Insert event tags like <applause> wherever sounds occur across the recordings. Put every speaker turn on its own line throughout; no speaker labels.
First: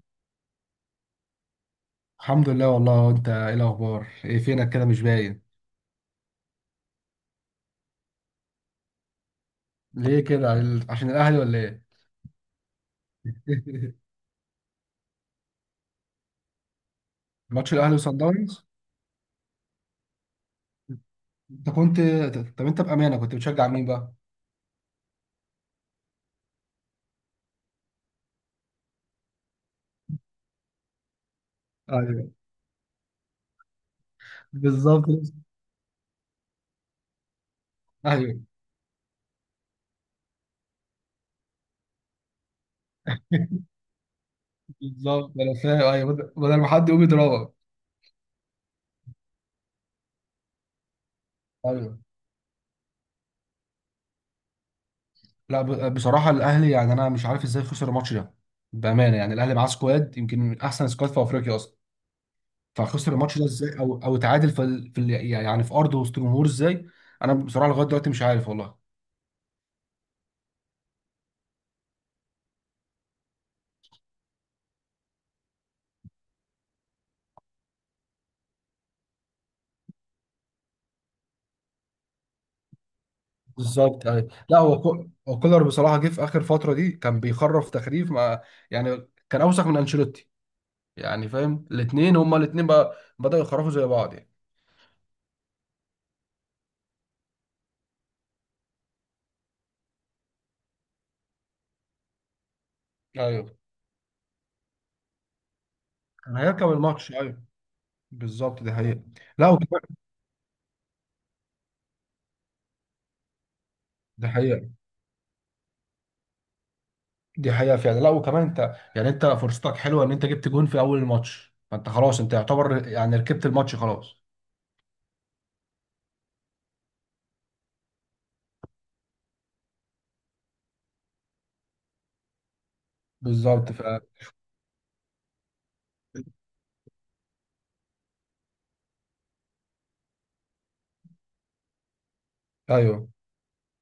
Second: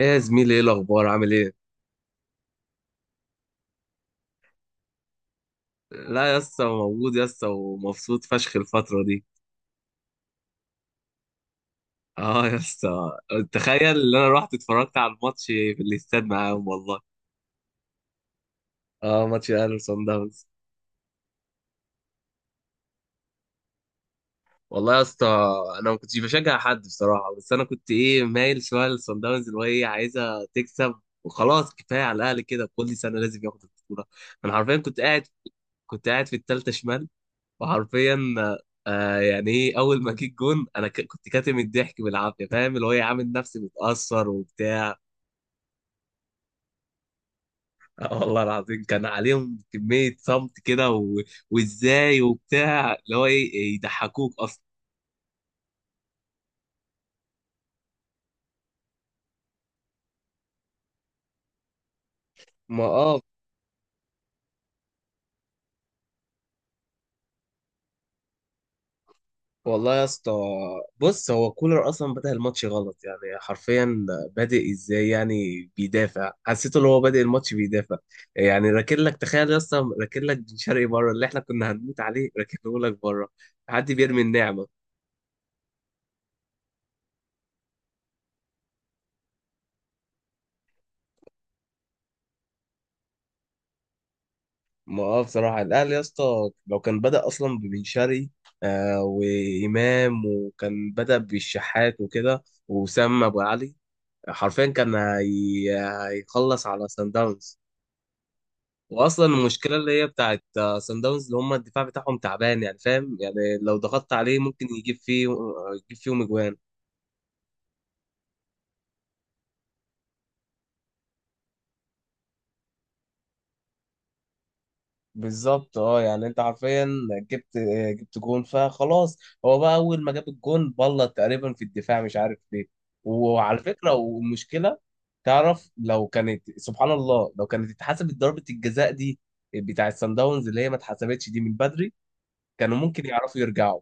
ايه يا زميلي، ايه الاخبار؟ عامل ايه؟
الحمد لله والله، انت ايه الاخبار؟ ايه فينك كده مش باين؟
لا يا اسطى، موجود يا اسطى، ومبسوط فشخ الفتره دي.
ليه كده عشان الاهلي ولا ايه؟
اه يا اسطى، تخيل
<laughs>
ان انا رحت اتفرجت على الماتش في الاستاد معاهم والله.
ماتش الاهلي وصن داونز.
اه ماتش الاهلي وصن داونز.
انت كنت طب انت بامانه كنت بتشجع مين بقى؟
والله يا اسطى، انا ما كنتش بشجع حد بصراحه، بس انا كنت مايل شويه لصن داونز، اللي هو عايزه تكسب. وخلاص كفايه على
ايوه.
الاهلي كده، كل سنه لازم ياخد البطوله. انا حرفيا كنت
بالظبط.
قاعد، كنت قاعد في الثالثه شمال، وحرفيا
ايوه،
يعني اول ما جيت جون، انا كنت كاتم الضحك بالعافيه، فاهم اللي هو عامل نفسي متاثر وبتاع.
بالظبط انا فاهم. ايوه، بدل ما حد يقوم يضربك.
والله العظيم كان عليهم كميه صمت كده،
ايوه.
وازاي وبتاع، اللي هو يضحكوك اصلا.
لا، بصراحه الاهلي، يعني انا مش عارف ازاي خسر الماتش ده. بامانه، يعني الاهلي معاه سكواد يمكن من احسن سكواد في افريقيا اصلا.
ما
فخسر
اه،
الماتش ده ازاي، او اتعادل يعني في ارضه وسط جمهور ازاي؟ انا بصراحه لغايه دلوقتي مش عارف والله.
والله يا اسطى، بص هو كولر اصلا بدأ الماتش غلط، يعني حرفيا بادئ ازاي، يعني بيدافع. حسيت ان هو بادئ الماتش بيدافع، يعني راكن لك، تخيل يا اسطى، راكن لك بن شرقي بره، اللي احنا كنا هنموت عليه راكنه لك بره. حد
بالظبط.
بيرمي
ايوه، لا
النعمه؟
هو كولر بصراحه جه في اخر فتره دي كان بيخرف تخريف مع. يعني كان اوسخ من انشيلوتي. يعني فاهم الاثنين هما الاثنين بقى بداوا يخرفوا زي بعض يعني.
ما اه، بصراحه الاهلي يا اسطى لو كان بدأ اصلا ببن شرقي، وامام، وكان بدأ بالشحات وكده، وسام ابو
ايوه،
علي، حرفيا كان
كان
هيخلص
هيركب
على سان
الماتش. ايوه،
داونز.
بالظبط دي حقيقه.
واصلا
لا
المشكله
وكمان.
اللي هي بتاعت سان داونز، اللي هم الدفاع بتاعهم تعبان، يعني فاهم، يعني لو ضغطت
دي
عليه ممكن
حقيقه.
يجيب فيهم اجوان.
دي حقيقه فعلا، لا وكمان انت، يعني انت فرصتك حلوه ان انت جبت جون في اول الماتش، فانت خلاص، انت يعتبر يعني ركبت الماتش خلاص.
بالظبط، اه يعني انت حرفيا جبت جبت جون فخلاص. هو بقى اول ما جاب الجون بلط تقريبا في الدفاع، مش عارف ليه. وعلى
بالظبط
فكره،
فعلا.
والمشكله تعرف، لو كانت، سبحان الله، لو كانت اتحسبت ضربه الجزاء دي بتاع السان داونز، اللي هي ما اتحسبتش دي من بدري، كانوا ممكن
ايوه.
يعرفوا يرجعوا.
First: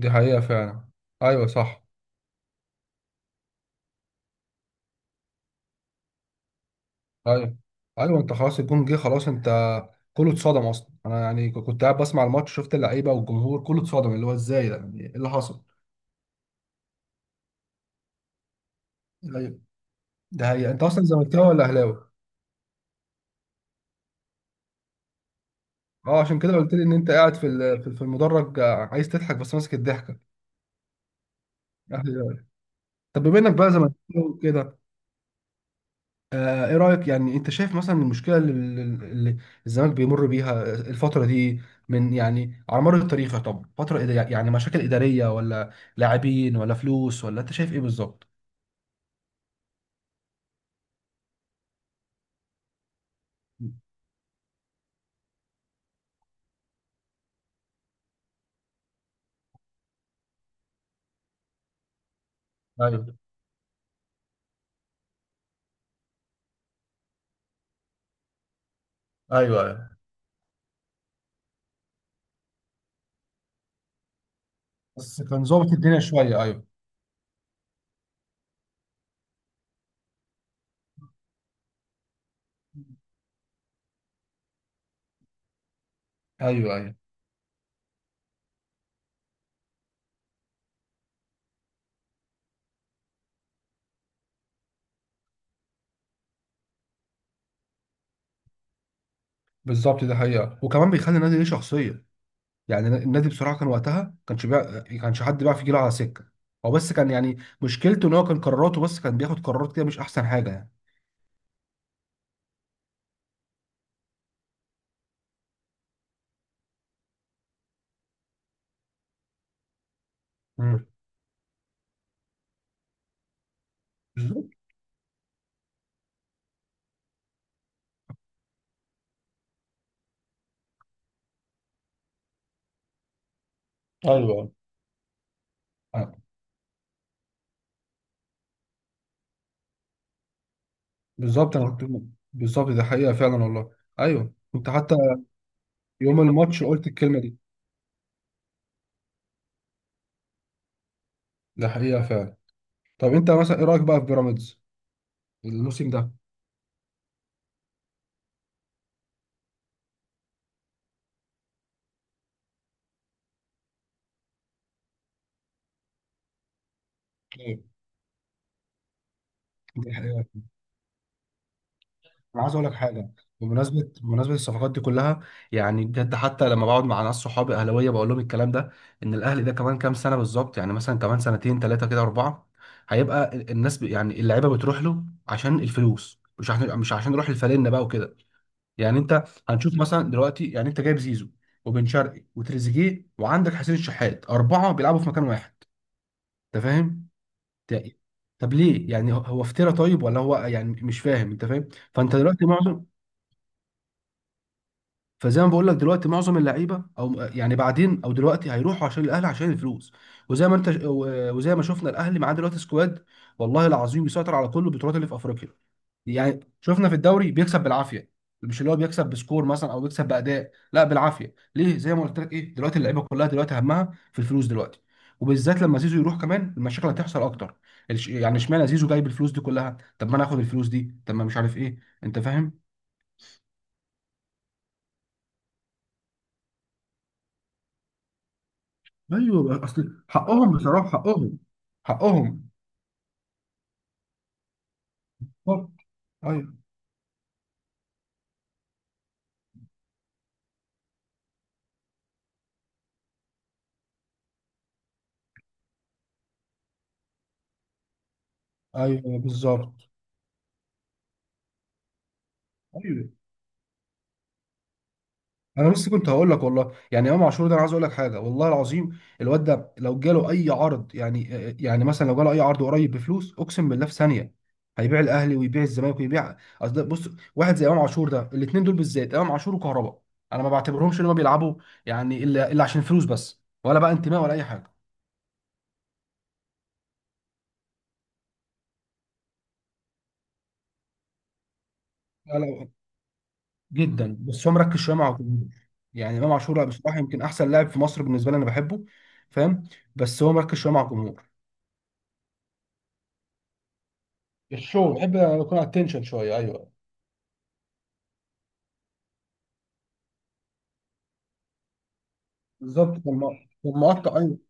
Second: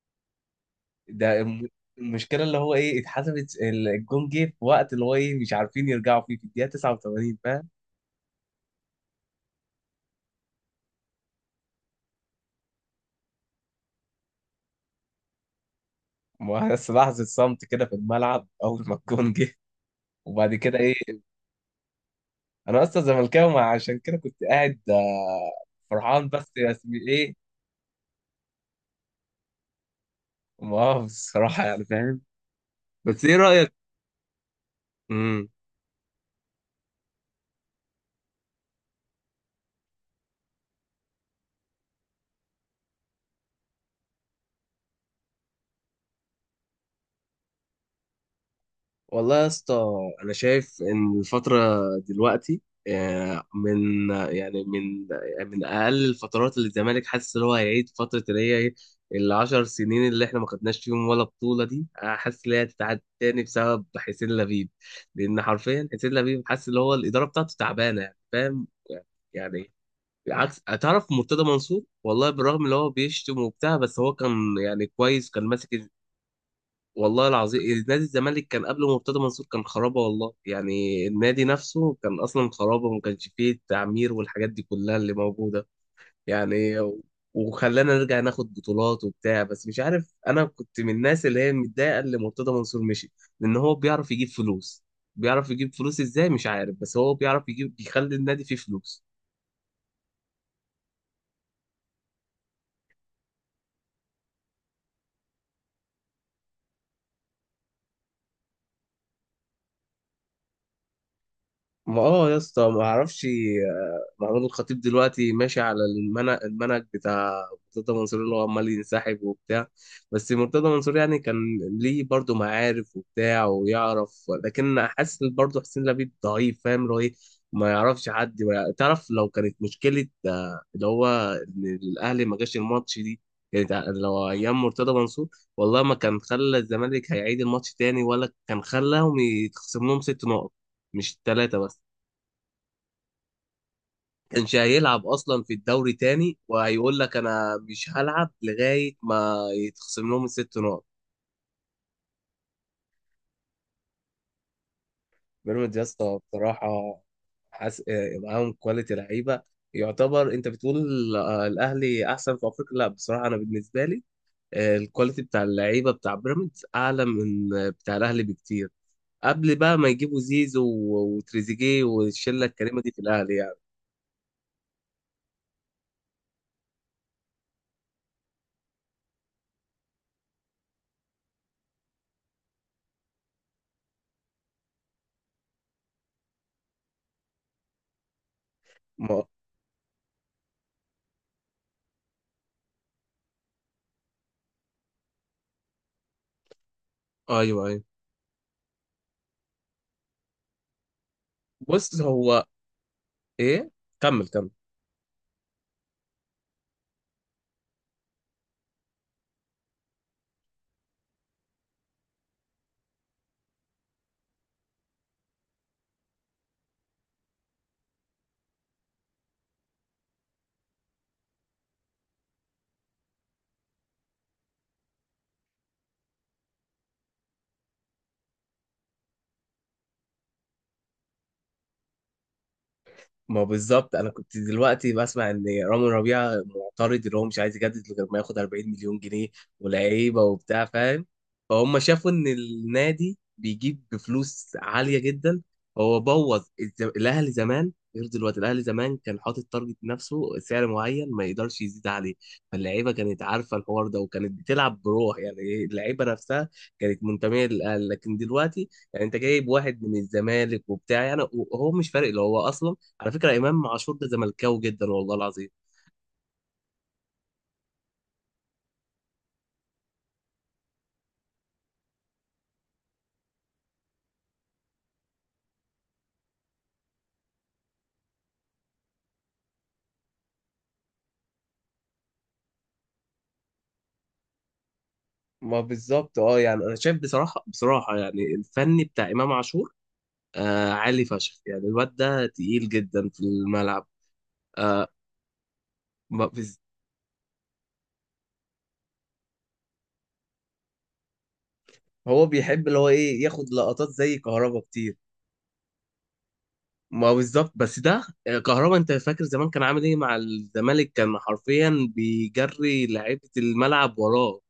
دي حقيقه فعلا.
ده
ايوه
الم-
صح.
المشكله اللي هو اتحسبت، الجون جه في وقت اللي هو مش عارفين يرجعوا فيه، في الدقيقه 89،
ايوه،
فاهم.
ايوه، انت خلاص الجون جه، خلاص انت. كله اتصدم اصلا انا، يعني كنت قاعد بسمع الماتش، شفت اللعيبه والجمهور كله اتصدم، اللي هو ازاي ده، يعني ايه اللي حصل.
ما بس لحظه صمت كده في الملعب اول ما الجون جه،
ايوه. ده
وبعد
هي
كده
انت
ايه.
اصلا زملكاوي ولا اهلاوي؟
انا اصلا زملكاوي، عشان كده كنت قاعد
اه،
فرحان،
عشان
بس
كده
يا
قلت لي ان
اسمي
انت
ايه،
قاعد في ال- في في المدرج، عايز تضحك بس ماسك الضحكه.
مؤاخذ الصراحه يعني فاهم.
أهلاوي. طب
بس ايه
بما انك بقى
رايك؟
زملكاوي كده، ايه رأيك يعني، انت شايف مثلا المشكلة اللي الزمالك بيمر بيها الفترة دي، من يعني على مر التاريخ؟ طب فترة يعني مشاكل إدارية ولا لاعبين ولا فلوس، ولا انت شايف ايه بالظبط؟
والله يا اسطى، انا شايف ان الفتره دلوقتي، من يعني من من اقل الفترات اللي الزمالك حاسس ان هو هيعيد فتره، اللي هي العشر سنين اللي احنا ما خدناش فيهم ولا بطوله دي. حاسس ان هي هتتعاد
ايوه،
تاني بسبب حسين لبيب. لان حرفيا حسين لبيب، حاسس ان هو الاداره بتاعته تعبانه يعني فاهم،
ايوه،
يعني
ايوه.
عكس، تعرف مرتضى منصور والله، بالرغم ان هو بيشتم وبتاع، بس هو كان يعني
بس
كويس، كان
كان ظابط
ماسك.
الدنيا شوية. ايوه،
والله العظيم نادي الزمالك كان قبل مرتضى منصور كان خرابه والله، يعني النادي نفسه كان اصلا خرابه، ما كانش فيه التعمير والحاجات دي كلها اللي موجوده.
ايوه،
يعني
ايوه،
وخلانا نرجع ناخد بطولات وبتاع. بس مش عارف، انا كنت من الناس اللي هي متضايقه اللي مرتضى منصور مشي، لان هو بيعرف يجيب فلوس. بيعرف يجيب فلوس ازاي مش عارف، بس هو بيعرف يخلي النادي فيه فلوس.
بالظبط، ده حقيقة. وكمان بيخلي النادي ليه شخصية. يعني النادي بصراحة كان وقتها كانش حد بيعرف يجيله على سكة. هو بس كان، يعني مشكلته ان هو كان قراراته، بس كان بياخد قرارات كده مش احسن حاجة يعني.
ما اه يا اسطى، ما اعرفش، محمود الخطيب دلوقتي ماشي على المنهج، المنهج بتاع مرتضى منصور، اللي هو عمال ينسحب وبتاع. بس مرتضى
مم.
منصور يعني كان ليه برضه معارف وبتاع ويعرف،
بالظبط.
لكن حاسس برضه حسين لبيب ضعيف، فاهم اللي هو ايه. ما يعرفش حد، ما يع- تعرف لو كانت مشكلة، اللي هو إن الأهلي ما جاش الماتش دي، كانت لو
ايوه،
أيام مرتضى منصور، والله ما كان خلى الزمالك هيعيد الماتش تاني، ولا كان خلاهم يتخصم لهم ست نقط، مش
بالظبط
ثلاثة
انا
بس.
كنت. بالظبط ده حقيقه فعلا والله. ايوه،
كانش
كنت حتى
هيلعب اصلا في الدوري
يوم
تاني،
الماتش قلت
وهيقول لك
الكلمه دي.
انا مش هلعب لغايه ما يتخصم لهم الست نقط.
ده حقيقه فعلا. طب انت مثلا ايه رايك بقى في بيراميدز
بيراميدز يا
الموسم ده؟
اسطى بصراحه، حاس... آه، معاهم كواليتي لعيبه. يعتبر انت بتقول، الاهلي احسن في افريقيا. لا بصراحه انا بالنسبه لي، الكواليتي بتاع اللعيبه بتاع بيراميدز اعلى من
ايه.
بتاع الاهلي بكتير، قبل بقى ما
دي
يجيبوا
حقيقه.
زيزو وتريزيجيه
انا
والشله
عايز اقول لك
الكريمه دي في
حاجه.
الاهلي يعني.
بمناسبه الصفقات دي كلها، يعني بجد، حتى لما بقعد مع ناس صحابي اهلاويه بقول لهم الكلام ده، ان الاهلي ده كمان كام سنه بالظبط، يعني مثلا كمان سنتين ثلاثه كده اربعه، هيبقى الناس يعني اللعيبه بتروح له عشان الفلوس، مش عشان يروح الفالنه بقى وكده. يعني انت
ما...
هنشوف مثلا دلوقتي، يعني انت جايب زيزو وبن شرقي وتريزيجيه وعندك حسين الشحات، اربعه بيلعبوا في مكان واحد. انت فاهم؟
ايوه ايوه،
ت- طب ليه يعني، هو افترى طيب ولا هو يعني مش فاهم، انت فاهم؟
بص
فانت
هو
دلوقتي معظم.
ايه، كمل.
فزي ما بقول لك، دلوقتي معظم اللعيبه، او يعني بعدين، او دلوقتي هيروحوا عشان الاهلي عشان الفلوس. وزي ما انت وزي ما شفنا الاهلي معاه دلوقتي سكواد، والله العظيم بيسيطر على كل البطولات اللي في افريقيا. يعني شفنا في الدوري بيكسب بالعافيه، مش اللي هو بيكسب بسكور مثلا، او بيكسب باداء، لا بالعافيه. ليه؟ زي ما قلت لك، ايه دلوقتي اللعيبه كلها دلوقتي همها في الفلوس دلوقتي. وبالذات لما زيزو يروح كمان، المشاكل هتحصل اكتر. يعني اشمعنى زيزو جايب الفلوس دي كلها؟ طب ما انا اخد الفلوس دي، طب ما مش عارف ايه، انت فاهم؟
ما بالظبط، انا كنت دلوقتي بسمع ان رامي ربيعه معترض ان هو مش عايز يجدد غير ما ياخد 40 مليون جنيه،
ايوه بقى، اصل
ولعيبه
حقهم
وبتاع
بصراحه،
فاهم.
حقهم.
فهم شافوا ان
حقهم.
النادي بيجيب بفلوس عاليه جدا.
بالظبط.
هو بوظ
ايوه،
الاهلي زمان غير دلوقتي. الاهلي زمان كان حاطط تارجت نفسه، سعر معين ما يقدرش يزيد عليه. فاللعيبه كانت عارفه الحوار ده، وكانت بتلعب بروح يعني اللعيبه نفسها كانت منتميه للاهلي. لكن دلوقتي يعني انت
ايوه.
جايب واحد
بالظبط.
من الزمالك وبتاع، يعني وهو مش فارق اللي هو اصلا.
ايوه،
على فكرة إمام عاشور ده زملكاوي جدا والله العظيم.
انا بس كنت هقول لك، والله يعني امام عاشور ده، انا عايز اقول لك حاجه والله العظيم، الواد ده لو جاله اي عرض يعني، يعني مثلا لو جاله اي عرض قريب بفلوس، اقسم بالله في ثانيه هيبيع الاهلي ويبيع الزمالك ويبيع، اصل ده بص، واحد زي امام عاشور ده، الاثنين دول بالذات، امام عاشور وكهربا، انا ما بعتبرهمش ان هم بيلعبوا يعني الا عشان فلوس بس، ولا بقى انتماء ولا اي حاجه.
ما بالظبط، اه يعني أنا شايف بصراحة، بصراحة يعني الفني بتاع إمام عاشور، عالي فشخ، يعني الواد ده
لا، لا.
تقيل جدا في الملعب.
جدا، بس هو مركز
آه
شويه مع اوتومير. يعني
ما
امام عاشور،
بز-
لا، بصراحه يمكن احسن لاعب في مصر، بالنسبه لي انا بحبه. فاهم؟ بس هو مركز شويه مع الجمهور.
هو بيحب اللي هو ياخد لقطات زي كهربا
الشو
كتير.
بحب يكون على التنشن شويه، ايوه.
ما بالظبط، بس ده كهربا انت فاكر زمان كان عامل ايه مع الزمالك؟ كان حرفيا بيجري
بالظبط كان
لعيبة
كان
الملعب
مقطع، ايوه.
وراه،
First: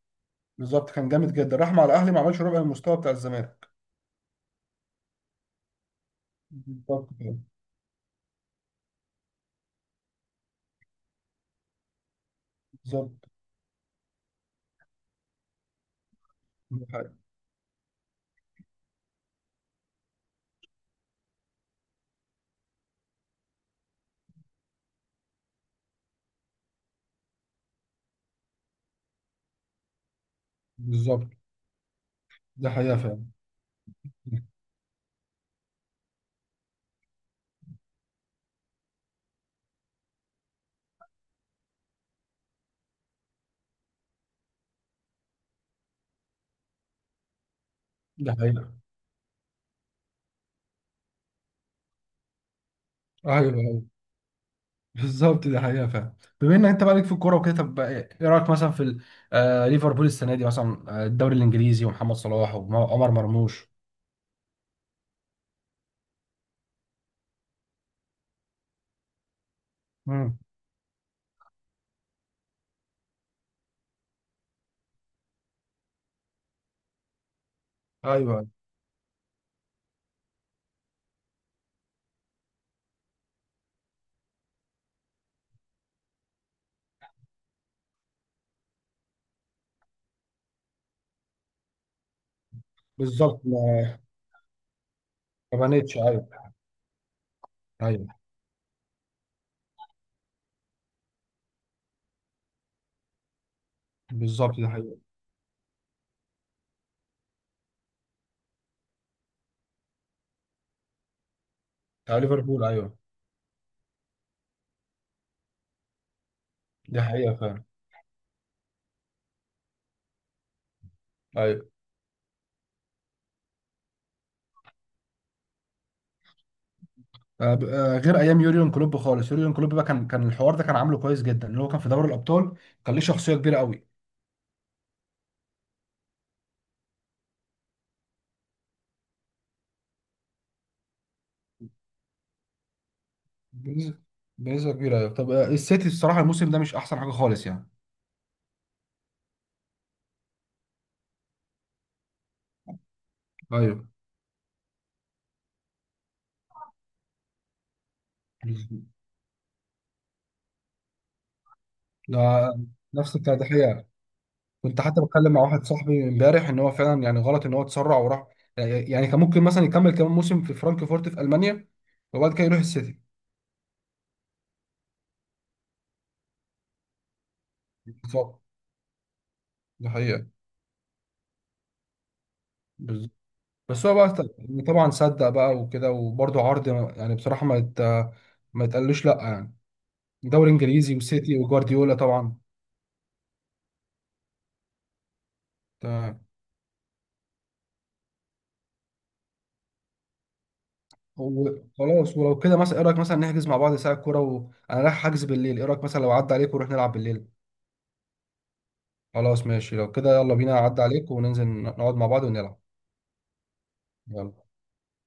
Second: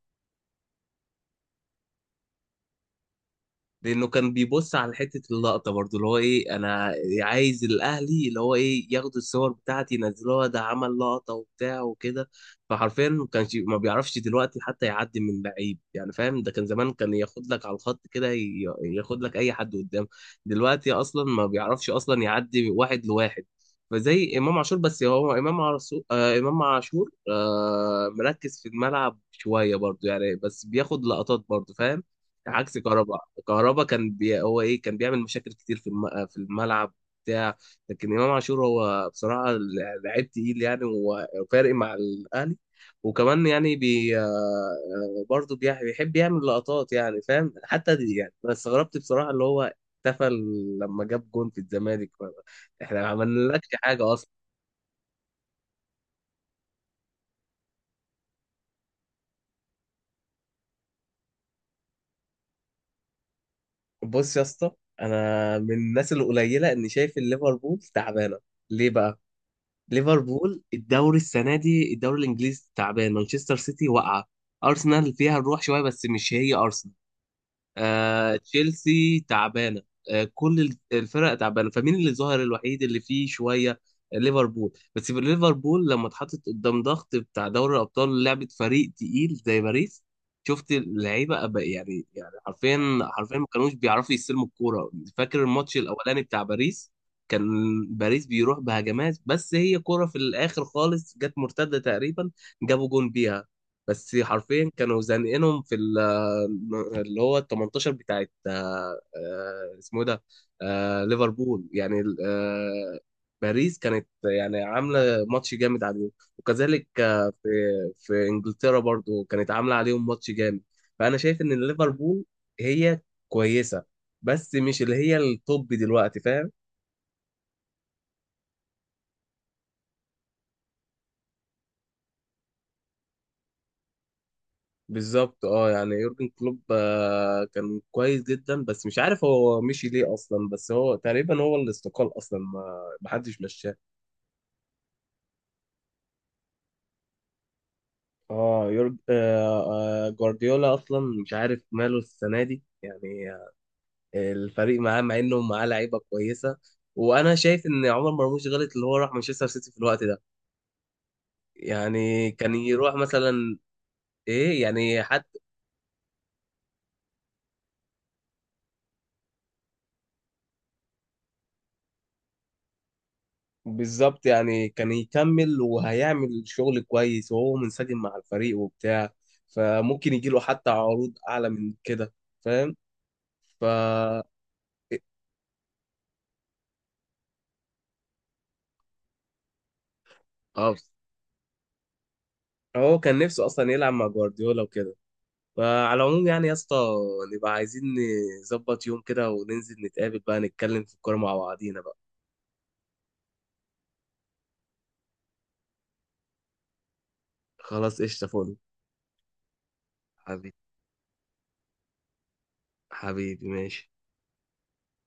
بالظبط كان جامد جدا، راح مع الاهلي ما عملش ربع المستوى بتاع الزمالك.
لانه كان بيبص على حته اللقطه برضو، اللي هو انا
بالظبط كده.
عايز الاهلي، اللي هو ياخدوا الصور بتاعتي ينزلوها، ده عمل لقطه وبتاع وكده. فحرفيا ما
بالظبط
كانش، ما بيعرفش دلوقتي حتى يعدي من لعيب، يعني فاهم؟ ده كان
ده
زمان كان
حقيقة.
ياخد لك على الخط كده، ياخد لك اي حد قدام. دلوقتي اصلا ما بيعرفش اصلا يعدي واحد لواحد. فزي امام عاشور، بس هو امام عاشور، مركز في الملعب شويه برضو يعني، بس بياخد
بالظبط
لقطات برضو فاهم،
ده
عكس
حقيقه
كهربا.
فعلا.
كهربا كان هو كان بيعمل مشاكل كتير في الملعب بتاع. لكن امام عاشور هو بصراحه لعيب تقيل يعني، وفارق مع الاهلي. وكمان يعني بي آه، آه، برضه بيحب يعمل لقطات، يعني فاهم. حتى دي
ده
يعني انا
حقيقه.
استغربت بصراحه، اللي هو احتفل لما جاب جون في الزمالك. احنا ما
ايوه،
عملناكش
أيوة.
حاجه اصلا.
بالظبط دي حقيقة فعلا. بما ان انت بقالك في الكورة وكده، طب ايه رأيك مثلا ليفربول السنة دي مثلا، الدوري الانجليزي ومحمد صلاح وعمر مرموش.
بص يا اسطى، انا من الناس القليله اني شايف ان ليفربول تعبانه. ليه بقى؟
مم.
ليفربول، الدوري السنه دي الدوري الانجليزي تعبان، مانشستر سيتي واقعه، ارسنال فيها الروح شويه بس مش هي ارسنال،
ايوه.
تشيلسي تعبانه، كل الفرق تعبانه. فمين اللي ظهر الوحيد اللي فيه شويه؟ ليفربول. بس في ليفربول لما اتحطت قدام ضغط بتاع دوري الابطال، لعبه فريق تقيل زي باريس، شفت اللعيبه أبقى يعني، يعني حرفيا، حرفيا
بالظبط
ما كانوش
ما.
بيعرفوا يستلموا الكوره. فاكر
ما
الماتش
بانتش،
الاولاني بتاع
ايوه.
باريس؟ كان
ايوه.
باريس بيروح بهجمات، بس هي كوره في الاخر خالص، جت مرتده تقريبا جابوا جون بيها. بس
بالظبط دي
حرفيا
حقيقة.
كانوا زانقينهم في اللي هو ال 18 بتاعت اسمه إيه ده، ليفربول يعني
بتاع ليفربول، ايوه.
باريس كانت يعني عامله ماتش جامد عليهم. وكذلك
دي حقيقة
في،
فعلا.
في انجلترا برضو كانت عامله عليهم ماتش جامد. فانا شايف
ايوه.
ان ليفربول هي كويسه، بس مش اللي هي التوب دلوقتي فاهم.
غير ايام يوريون كلوب خالص، يوريون كلوب بقى كان الحوار ده كان عامله كويس جدا، اللي هو كان في دوري الابطال. كان ليه شخصية كبيرة قوي.
بالظبط، اه يعني يورجن كلوب كان كويس جدا، بس مش عارف هو مشي ليه اصلا. بس هو تقريبا هو اللي استقال اصلا، ما حدش مشاه.
بنسبة بنسبة كبيرة ايوه. طب السيتي الصراحة الموسم ده مش احسن حاجة خالص يعني.
اه يورج آه آه جوارديولا اصلا مش عارف ماله السنه دي يعني، الفريق معاه، مع انه معاه لعيبه كويسه. وانا شايف ان عمر مرموش غلط
ايوه.
اللي هو راح مانشستر سيتي في الوقت ده.
ده
يعني كان يروح
نفس بتاع
مثلا
دحيح.
ايه
كنت حتى
يعني
بتكلم
حتى.
مع واحد صاحبي امبارح ان هو فعلا يعني غلط ان هو اتسرع وراح. يعني كان ممكن مثلا يكمل كمان موسم في فرانكفورت في المانيا، وبعد كده يروح السيتي.
بالظبط يعني كان يكمل، وهيعمل شغل كويس وهو منسجم مع
بالظبط.
الفريق وبتاع.
ده
فممكن
حقيقة.
يجيله حتى عروض اعلى من كده، فاهم.
بالظبط.
ف
بس هو بقى
اه
طبعا صدق بقى وكده، وبرده عرض يعني بصراحة ما يتقالوش لا يعني. دوري انجليزي وسيتي وجوارديولا طبعا.
هو كان نفسه اصلا يلعب مع جوارديولا وكده. فعلى
تمام.
العموم يعني يا اسطى، نبقى عايزين نظبط يوم كده وننزل نتقابل بقى، نتكلم في الكورة مع بعضينا بقى.
وخلاص، ولو كده مثلا ايه رايك مثلا نحجز مع بعض ساعة كورة، وانا رايح حجز بالليل. ايه رايك مثلا لو عدى عليك ونروح نلعب بالليل؟
خلاص، قشطة، فل.
خلاص ماشي، لو كده يلا بينا،
حبيبي،
اعدي عليك وننزل نقعد مع بعض ونلعب.
حبيبي، ماشي.
يلا